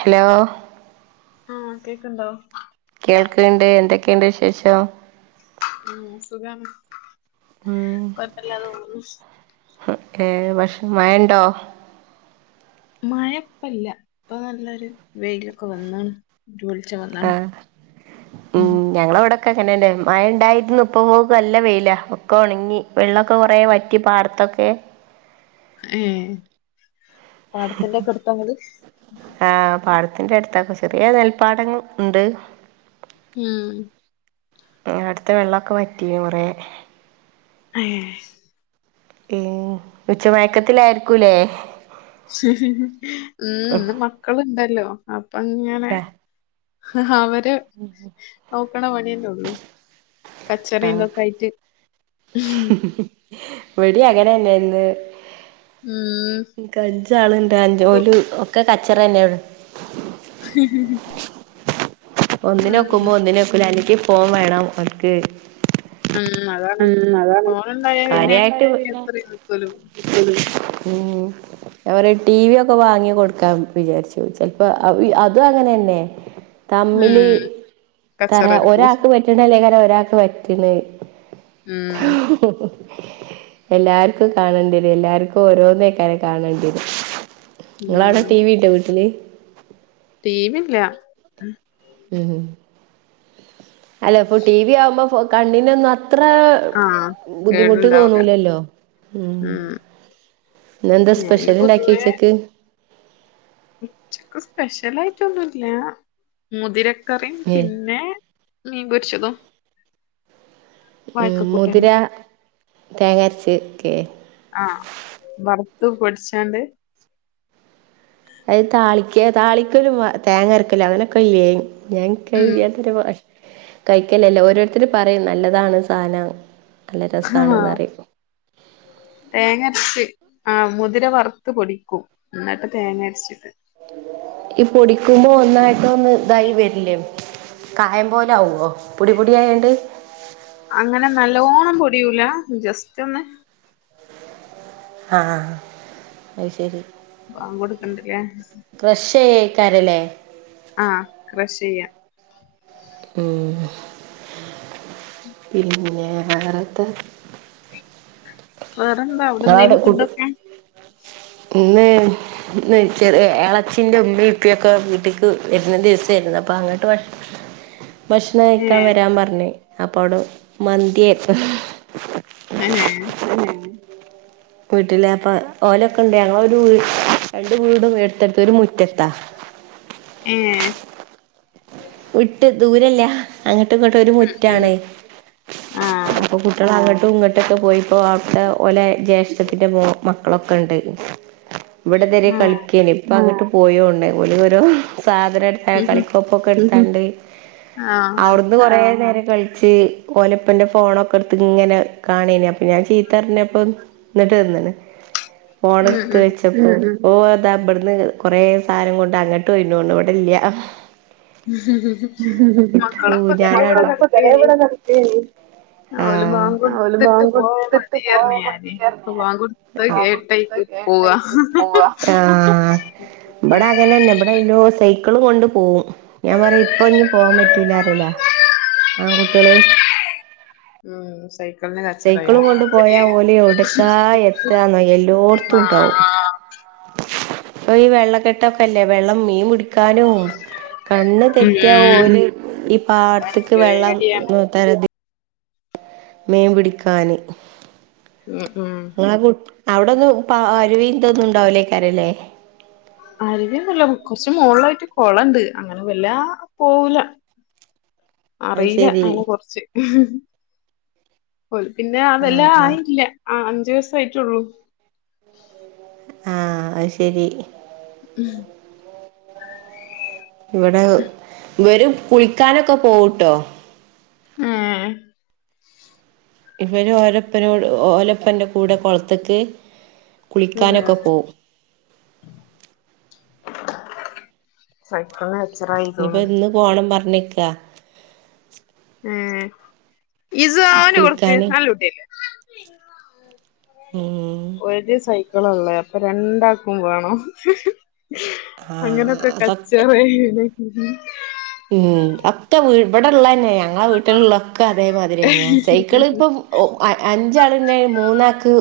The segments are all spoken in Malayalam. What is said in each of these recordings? ഹലോ ആ കേക്ക്ണ്ടോ കേൾക്കണ്ട് എന്തൊക്കെണ്ട് വിശേഷം ഉ സുഗാണ് ഉം കൊയ്‌പ്പ ല്ലാതെ പോകു ന്നു ഓകെ മഷ മയണ്ടോ മയപ്പല്ല ഇപ്പൊ നല്ലൊരു വെയിലൊക്കെ വന്നാണ് [unintelligible] ആഹ് ഉം ഞങ്ങളവിടെക്കെങ്ങനെന്നെ മയണ്ടായിരുന്നു ഇപ്പോ നല്ല വെയിലാ ഒക്കെ ഒണങ്ങി വെള്ളൊക്കെ കൊറേ വറ്റി പാടത്തൊക്കെ ഉം പാടത്തിന്റെക്കെടുത്താ ങ്ങള് ആഹ് പാടത്തിന്റെ അടുത്താ ചെറിയ നെൽപ്പാടങ്ങൾ ഉണ്ട്. ഉം ഉം അട്ത്തെ വെള്ളൊക്കെ വറ്റി കൊറേ ആഹ് ഉം ഉച്ചമയക്കത്തിലായിരിക്കൂല്ലേ ഉം ഇന്ന് മക്കളുണ്ടല്ലോ അപ്പൊങ്ങനെ അവര് ഉം ഉം നോക്കണ പണിയന്നെ ഉള്ളു കച്ചറേന്തൊക്കെ ആയിറ്റ് ഇവ്ടേം അങ്ങനെന്ന്യാ ഇന്ന് ഉം ഇൻക് അഞ്ചാള്ണ്ട് ആ കു- ജോലി ഒക്കെ കച്ചറന്നാണ് ഉ ഒന്നിനൊക്കുമ്പോ ഒന്നിനോക്കുല അല്ലെങ്കി ഫോൺ വേണം ഓക്ക് ഉം അതാ ഉം അതാണ് കാര്യായിട്ട് ഞാ എത്രയും നിക്കോലോ പറേം ടി വി ഒക്കെ വാങ്ങി കൊടുക്കാം വിചാരിച്ചു ചെലപ്പോ അതും അങ്ങനെന്നെ തമ്മില് ഉം കച്ചറ തരാ എടുക്കും ഒരാക്ക് പറ്റ്ണ്ടെ ല്ലായ്കാരം ഒരാക്ക് പറ്റല് ഉം [inaudible] എല്ലാര്ക്കും കാണേണ്ടി വരും എല്ലാര്ക്കും ഓരോന്നേക്കയ്‌ കാരം കാണേണ്ടി വരും നിങ്ങളാട ഉം ടി വി ണ്ടാ വീട്ടില് ടീ വി ല്ല ഉം അല്ല ഇപ്പൊ ടി വി ആവുമ്പോ കണ്ണിനൊന്നും അത്ര ആഹ് ബുദ്ധിമുട്ട് കേടുണ്ടാവൂല തോന്നൂലല്ലോ ഉം ഇന്നെന്താ ഞാന് സ്പെഷ്യൽണ്ടാക്കി പൊതുവേ ഉച്ചയ്ക്ക് ഉച്ചക്ക് സ്പെഷ്യലായിട്ടൊന്നുല്ല മുതിരക്കറിയും ഉം പിന്നെ മീൻ പൊരിച്ചതും ഉം മുതിര വാഴക്കക്കൂട്ടാനും തേങ്ങരച്ച് വെക്കെ ആഹ് വറുത്ത പൊടിച്ചാണ്ട് അത് താളിയ്ക്കാ താളിക്കൊരു വ തേങ്ങ അരക്കല് അങ്ങനൊക്കെ ഇല്ലേ ഞങ്ങക്ക് ഉം ഇല്ലാത്തൊരു ഭാഷ കയ്ക്കലല്ലേ ഓരോരുത്തർ പറയും നല്ലതാണ് സാനം നല്ല ആഹ് രസമാണ്ന്ന് റയും. തേങ്ങരച്ച് ആഹ് മുതിര വറുത്ത് പൊടിക്കും ഇന്നട്ട് തേങ്ങ അരച്ചിട്ട് ഈ പൊടിക്കുമ്പോ ഒന്നായിട്ട് ഒന്ന് ഇതായി വരില്ലേ കായം പോലാവ്വോ പൊടിപൊടിയായോണ്ട്? അങ്ങനെ നല്ലോണം പൊടിയൂല ജസ്റ്റൊന്ന് ആഹ് അത് ശെരി ബാങ്ക് കൊട്ക്ക്ണ് ണ്ട്ല്ലേ? ക്രഷെയ്യയ്ക്കാരല്ലേ ആഹ് ക്രഷ് ചെയ്യാ. ഉം പിന്നെ വേറെന്ത്? വേറെന്താ, നിങ്ങളവിടെ അവടെന്തേനി കുട് ഫുഡൊക്കെ? ഇന്ന് ഇന്ന് ചെറിയ എളച്ചിൻ്റെ ഉമ്മീം ഇപ്പൊക്കെ വീട്ട്ക്ക് വെര്ന്ന ദിവസെര്ന്ന് അപ്പൊ അങ്ങട്ട് ഭക്ഷണം കഴിക്കാ ഏഹ് വരാൻ പർഞ്ഞ് അപ്പൊ അവടെ മന്ത്യേ ആഹാ പോയിട്ടില്ല അപ്പൊ ഓലൊക്കെ ഇണ്ട്, ഞങ്ങളൊരു രണ്ട് വീടും എട്ത്തെട്ത്താ ഒരു മുറ്റത്താ. ഏഹ് വിട്ട് ദൂരല്ല. അങ്ങട്ടും ഇങ്ങട്ടും ഒരു ഉം മുറ്റാണെ, ആഹ് അപ്പൊ ഞങ്ങള അങ്ങട്ടും ഇങ്ങട്ടൊക്കെ പോയിപ്പോ അവ്ട്ത്തെ ഓലെ ജ്യേഷ്ഠത്തിന്റെ മോ മക്കളൊക്കെ ഇണ്ട്. [inaudible] ഇവടെ തരെ ആഹ് കളിക്കെയ്ന് ഇപ്പ അങ്ങട്ട് പോയോണ്. ഓലോരോ സാധനം എടുത്ത ഉം കളിക്കൊ- ക്കെട്ത്താണ്ട് ആഹ് അവുട്ന്ന് കൊറേ നേരം കളിച്ച്, ഓലപ്പന്റെ ഫോണൊക്കെ ഇട്ത്ത് ഇങ്ങനെ കാണേന് അപ്പൊ ഞാൻ ചീത്തർഞ്ഞപ്പം, ന്ന്ട്ട് ഇന്ന്ണ്, ഫോണ് ഉം ഇട്ത്ത്‌ ഉം വെച്ച പ്പോ ഓ അതാ ഇബ്ട്ന്ന് കൊറെേ സാനം കൊണ്ട് അങ്ങട്ട് പോയിണ്തോൺണ്ണു. ഇവടെ ഇല്ല്യ. മക്കളൊപ്പൊ ഇതെരെ ഇവടെ മക്കളൊക്കെ ഇതരെ നടക്കേയ്ന്‌. ഇവിടെ നടക്കേനി ആഹ് ഓല് ബാങ്ക് ഓല് കൊട്ത്ത്ട്ട് ബാങ്ക് പോയാ കൊടുത്തിട്ട് പോവാൻ മതീന്നർഞ്ഞ് ഞാന്. മടിയാർഞ്ഞ് ഇപ്പൊ ബാങ്ക് കൊട്- [unintelligible] ആഹ് ഉം ഇബടെ അങ്ങനന്നെ ഇബടെ ഓല് സെയ്ക്ക ള് കൊണ്ട് പോവും. ഞാൻ പറയും, ഇപ്പൊ ഇഞ്ഞി പോവാൻ പറ്റൂലാറയലാ ആങ്കുട്ട്യാള്. ഉം സൈക്ക സൈക്കളും കൊണ്ട് പോയാ ഓല് എവ്ട്ക്കാ എത്താന്നോ, എല്ലോട്ത്തും ഇണ്ടാവും. ആഹ് ഇപ്പൊ ഈ വെള്ളക്കെട്ടൊക്കെല്ലേ. വെള്ളം മീൻപുടി ക്കാനും കണ്ണ് തെറ്റിയാ ഉം ഓല് ഈ അതാണ് പാട്ത്ത്ക്ക് വെള്ളം പേടിയാണ് നോ [unintelligible] മീൻ പിടിക്കാന്. ഉം ഉം. ഇങ്ങളെ കു, അവടൊന്നും പ അരുവീതൊന്നും ഇണ്ടാവുലേക്കാരല്ലേ? അരുവിയൊന്നുല്ല, കുറച്ച് മോൾള്ളായിട്ട് കൊളണ്ട് അങ്ങനെ വല്ലാ പോവൂല്ല. [inaudible] അറിയില ശെരി അയ്നെ കുറിച്ച്. ഓല് പിന്നെ ആ വെല്ലാ ആഹ് ആഹ് ആയില്ല. ആഹ് അഞ്ചു വയ്സായിട്ടൊള്ളൂ. ആഹ് അത് ശെരി. ഉം ഹ്. ഇവടെ ഇവരു കുളിക്കാനൊക്കെ പോവുട്ടോ. ഏഹ് ഇവര് ഓരപ്പനോട് ഓലപ്പൻന്റെ കൂടെ കൊളത്ത്ക്ക് ഉം കുളിക്കാനൊക്കെ പോവും. സൈക്കൾണ് എച്ചറായി ഇനിയിപ്പോ തോന്ന്. ഇന്ന് പോണം പർഞ്ക്കാ. ഏഹ്. ഹിസ്സോ ഓന് കൊട്ക്ക് കുളിക്കാന് നല്ല കുട്ട്യല്ലേ. ഉം. ഒരു സൈക്കി ളൊള്ളെ അപ്പൊ രണ്ടാക്കും വേണം. ആഹ് അങ്ങനൊക്കെ അതൊക്കെ കച്ചറെണ്. ഉം ഒക്കെ ഇവിടെള്ളന്നെ ഞങ്ങളെ വീട്ടിലിള്ള ക്കതെ മാതിരി തന്നെ. സൈക്കിള് ഇപ്പ അഞ്ചാള് ഇണ്ടേ മൂന്നാക്ക്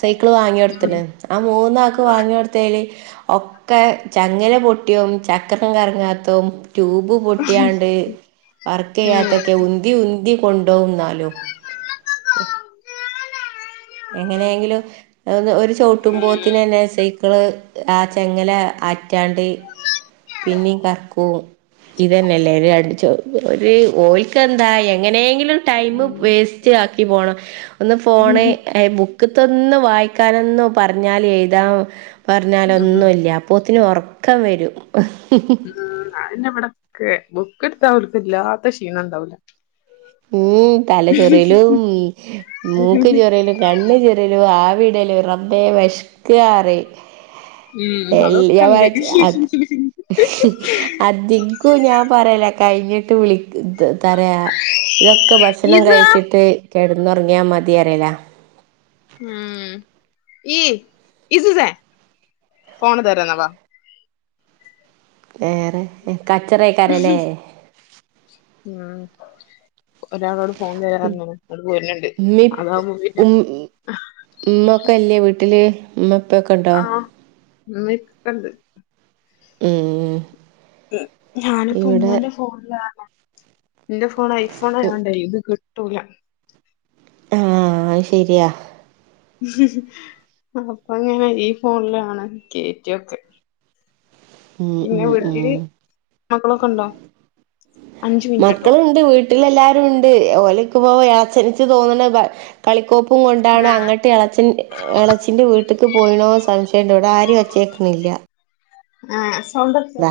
സൈക്കിള് ഉം വാങ്ങിയോട്ത്തിന്. ആ മൂന്നാക്ക് വാങ്ങിയോട് തേന് ഒക്കെ ചങ്ങെല പൊട്ടിയും, ചക്കരം കറങ്ങാത്തും, ട്യൂബ് പൊട്ടിയാണ്ട് വർക്ക് ചെയ്യാത്തൊക്കെ ഉന്തി ഉന്തി കൊണ്ടോ ന്നാലും. [inaudible] ഉം എങ്ങനെങ്കിലും ഓരു ചവുട്ടുമ്പോ ത്തിനു തന്നെ സെയ്‌ക്കിള് ആ ചെങ്ങല ആറ്റാണ്ട് പിന്നേം കർക്കൂം. ഇതെന്നെ യല്ലേ ഒരു അട് ചോ ഒര് ഓയിക്ക് എന്താ എങ്ങനേങ്കിലും, ടൈമ് ഉം വേസ്റ്റ് ആക്കി പോണം. ഒന്ന് ഫോണ് [unintelligible] ക്കത്തൊന്ന് വായിക്കാനൊന്ന് പറഞ്ഞാല് എഴുതാ ഉം പറഞ്ഞാലൊന്നുംല്ല. പോത്തിന് ഒറക്കം വെരും. ഉം അതെന്നെയാ ഇവിടൊക്കെ ബുക്ക് എടുത്താവലവർക്ക് ഇല്ലാത്ത ക്ഷീണം ഇണ്ടാവൂല ഉം തല ചൊറയലും മൂക്ക് ചൊറിയലും കണ്ണു ചൊറിയലു ആവിടലു റബ്ബെവെ ഷ്കാറി ഉം എല്ലി അതൊക്കെ ഞാം ഉണ്ട് പറിയ [unintelligible] ക്കു ഞാൻ പറയല കഴിഞ്ഞിട്ട് വിളി തരെ ഇതൊക്കെ ഭക്ഷണം ഇസ കഴിച്ചിട്ട് കിടന്നുറങ്ങിയാ മതി അറിയല ഉം ഈ ഇസുസെ ഫോണ് തരാനവാ വേറെ കച്ചറേക്കരല്ലേ ഉം ഒരാളോട് ഫോൺ തരാന്നറിഞ്ഞു ഇങ്ങട് പോരുന്നുണ്ട് ഉമ്മി അതാവുമ്പോ പിന്നെ ഉം ഉമ്മൊക്കെ ഇല്ലേ വീട്ടില് [unintelligible] ആഹ് ഉമ്മെപ്പണ്ട് ഉം ഞാനിപ്പ ഇവിടെ ഉമ്മാന്റെ ഫോണിലാണ് ന്റെ ഫോൺ ഐഫോൺ ആയണ്ടേ ഇത് കി ട്ടൂല ആഹ് അയ് ശെരിയാ അപ്പങ്ങനെ ഈ ഫോണിലാണ് കേറ്റിയൊക്കെ ഉം പിന്നെ ഉം വീട്ടില് ഉം മക്കളൊക്കെണ്ടോ മക്കള്ണ്ട് വീട്ടിലെല്ലരു ഉണ്ട് ഓലക്കുമ്പ [unintelligible] തോന്നണ് കളിക്കോപ്പും കൊണ്ടാണ് അങ്ങട്ട് ഇളച്ചൻ ഇളച്ചിന്റെ വീട്ടക്ക് പോയിണോ സംശയ്ണ്ട് ഇവിടെ ആരേം ഒച്ചേക്കണില്ല ആഹ് സൗണ്ടോറച്ച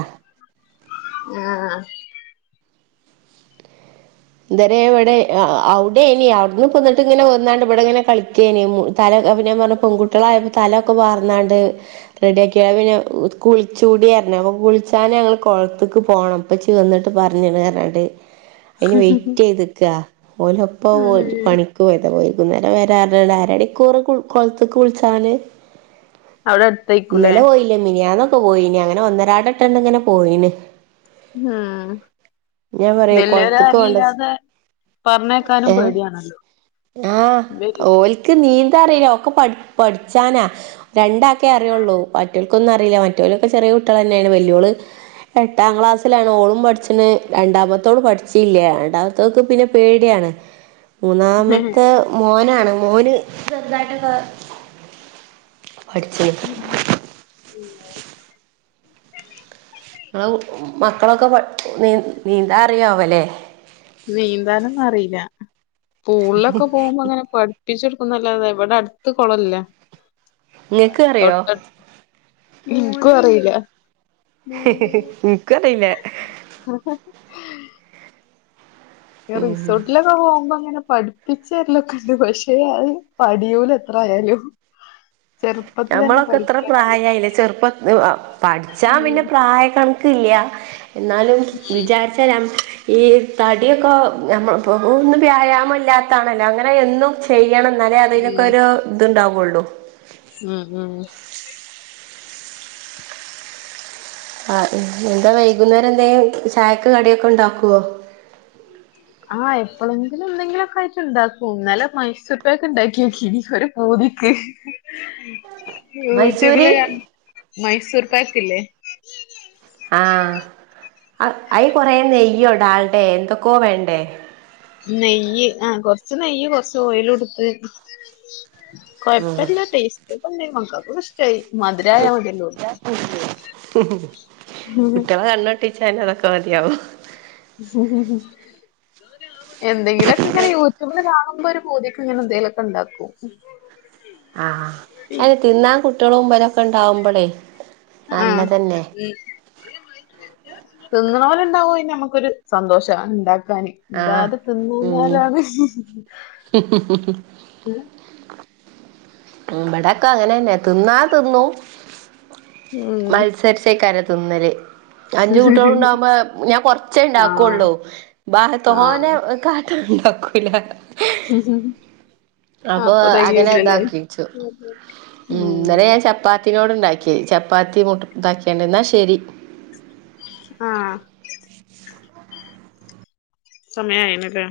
ആഹ് ഇതരെ ഇവിടെ അവിടെ ഏനി അവിടുന്ന് പോന്നിട്ട് ഇങ്ങനെ വന്നാണ്ട് ഇവിടെ ഇങ്ങനെ കളിക്കേനി തലപ്പൊ ഞാൻ പറഞ്ഞു പെൺകുട്ടളായപ്പോ തലൊക്കെവാർ ന്നാണ്ട് റെഡി ആക്കി പിന്നെ കുളിച്ചൂടിറഞ് അപ്പോ കുളിചാൻ ഞങ്ങള് കൊളത്തിക്ക് പോണം പ്പച്ചി വന്നിട്ട് പറഞ്ഞ് [unintelligible] അയിന് വെയിറ്റ് ചെയ്ത്ക്ക് അഹ് ഓലപ്പോം ഉം പണി പോയത വൈകുന്നേരം വരാറണ്ട് അരണിക്കൂറ് കൊളത്ത് കുളിച്ചാല് അവിടെ അടുത്തായിക്കൂലേ ന്നലെ പോയില്ല മിനിയാന്നൊക്കെ പോയിനി അങ്ങനെ ഒന്നരാട ഇട്ടണ്ട് ഇങ്ങനെ പോയിന് ഉം ഞാൻ പറയാ കൊളത്ത്ക്ക് വെല്യേരാരു പോണ്ട ഇല്ലാതെ പറഞ്ഞേക്കാനും ഏഹ് പേടിയ ആണല്ലോ ആഹ് ഓലിക്ക് നീന്ത അറില ഓക്ക് പഠിച്ചാനാ രണ്ടാക്കേ അറിയുള്ളൂ മറ്റൊൾക്കൊന്നും അറിയില്ല മറ്റൊലൊക്കെ ചെറിയ കുട്ടികളെ ന്നെയേണ് വല്യോള് എട്ടാം ക്ലാസ്സിലാണ് ഓളും പഠിച്ച്ന് രണ്ടാമത്തോള് പഠിച്ചില്ല രണ്ടാമത്തോക്ക് പിന്നെ പേടിയാണ് മൂന്നാമ മോനാണ് മോന് ചെർതായിട്ട് പഠിചിന് മക്കളൊക്കെ നീന്താ അറിയമല്ലേ നീന്താനൊന്നും അറിയില്ല പൂളിലൊക്കെ പോകുമ്പോ അങ്ങനെ പ ടിപ്പിച്ചെടുക്കുന്നതല്ല ഇവിടെ അടുത്ത് കുളല്ല ഇങ്ങക്ക് അറിയോ തൊട്ട എനിക്കും അറിയില്ല ഇനിക്കറല്ല [inaudible] റിസോർട്ടില് പോകുമ്പോ അങ്ങനെ പഠിപ്പിച്ചരിലൊക്കെ ഉണ്ട് പക്ഷെ അത് പഠിയൂല എത്ര ആയാലും [inaudible] ചെറുപ്പത്തിലെന്നെ നമ്മളൊക്കെ ഇത്ര പഠിക്കണല്ലേ പ്രായമായില്ല ചെറുപ്പ പഠിച്ചാ പിന്നെ പ്രായ കണ എന്നാലും വിചാരിച്ചാൽ ഈ തടിയൊക്കെ നമ്മ പോ ഒന്നും വ്യായാമം ഇല്ലാത്താണല്ലോ അങ്ങനെ എന്നും ചെയ്യണം എന്നാലേ അതിനൊക്കെ ഒരു ഇതുണ്ടാവയുള്ളൂ ഉം ഉം ആ എന്താ വൈകുന്നേരം എന്തെങ്കിലും ചായക്ക് കടിയൊക്കെ ഉണ്ടാക്ക്വോ? ആഹ് എപ്പോളെങ്കിലും എന്തെങ്കിലൊ ഒക്കെയിട്ട്ണ്ടാക്കൂ ഇന്നലെ മൈസൂർ പാക്ക് ഉണ്ടാക്കിയോക്കി ഇ പോതിക്ക് മൈസൂര് യൂട്യൂബില് ക മൈസൂർ പാക്കില്ലേ? ആഹ് അയി കൊറേ നെയ്യോംഡാൽഡയോ എന്തൊക്കെയോ വേണ്ടേ? നെയ്യ് ആഹ് കൊറച്ച് നെയ്യ് കൊറച്ച് ഓയിൽ എടുത്ത് ഉം കൊഴപ്പല്ല ടേസ്റ്റെക്കെണ്ട് മക്കൾക്കും ഇഷ് ടായി മധുരായതില്ലോ- ഏഹ് അല്ലടി ചെട്ന് അതൊക്കെ മതിയാവും. എന്തെങ്കിലുക്കെ ഇങ്ങനെ യൂ ട്യൂബില് കാണുമ്പോൾ ഒരു പൂതീക്ക് ഇങ്ങനെ എന്തെങ്കലുക്കെ ഉണ്ടാക്കു ആഹ് അ തിന്നാൻ കുട്ടികളും ഇമ്പരൊക്കെ ഇണ്ടാവുമ്പോളേ ആഹ് ഉം തിന്നണൊര് ഉണ്ടായന്നെ നമ്മുക്കൊരു സന്തോഷ ഉണ്ടാക്കാന് ആഹ് ഇതാര് ഉം തിന്നന്നൊരാണ് ഏഹ് ഇബിടൊക്കെ അങ്ങനെന്നെ തിന്നാ തിന്നു ഉം. മത്സ തെർച്ചക്കരെ തുന്നല് അഞ്ചു കുട്ടികള്ണ്ടാവുമ്പോ ഞാൻ കൊറച്ചേ ആ ഇണ്ടാക്കള്ളൂ ബാഹ് ആ തോനെ ക തൊണ്ടക്കുല്ല. ഉംഹ്ഉംഹ് അപ്പൊ അങ്ങനെ ഇതാക്കിച്ചു ഉം ഇന്നലെ ചപ്പാ പത്തിനോട്ണ്ടാക്കി ചപ്പാത്തി മുട്ട് ഇതാക്കിയേണ്ട ന്നാ ശരി. ആഹ് സമയമായിനക്ക്.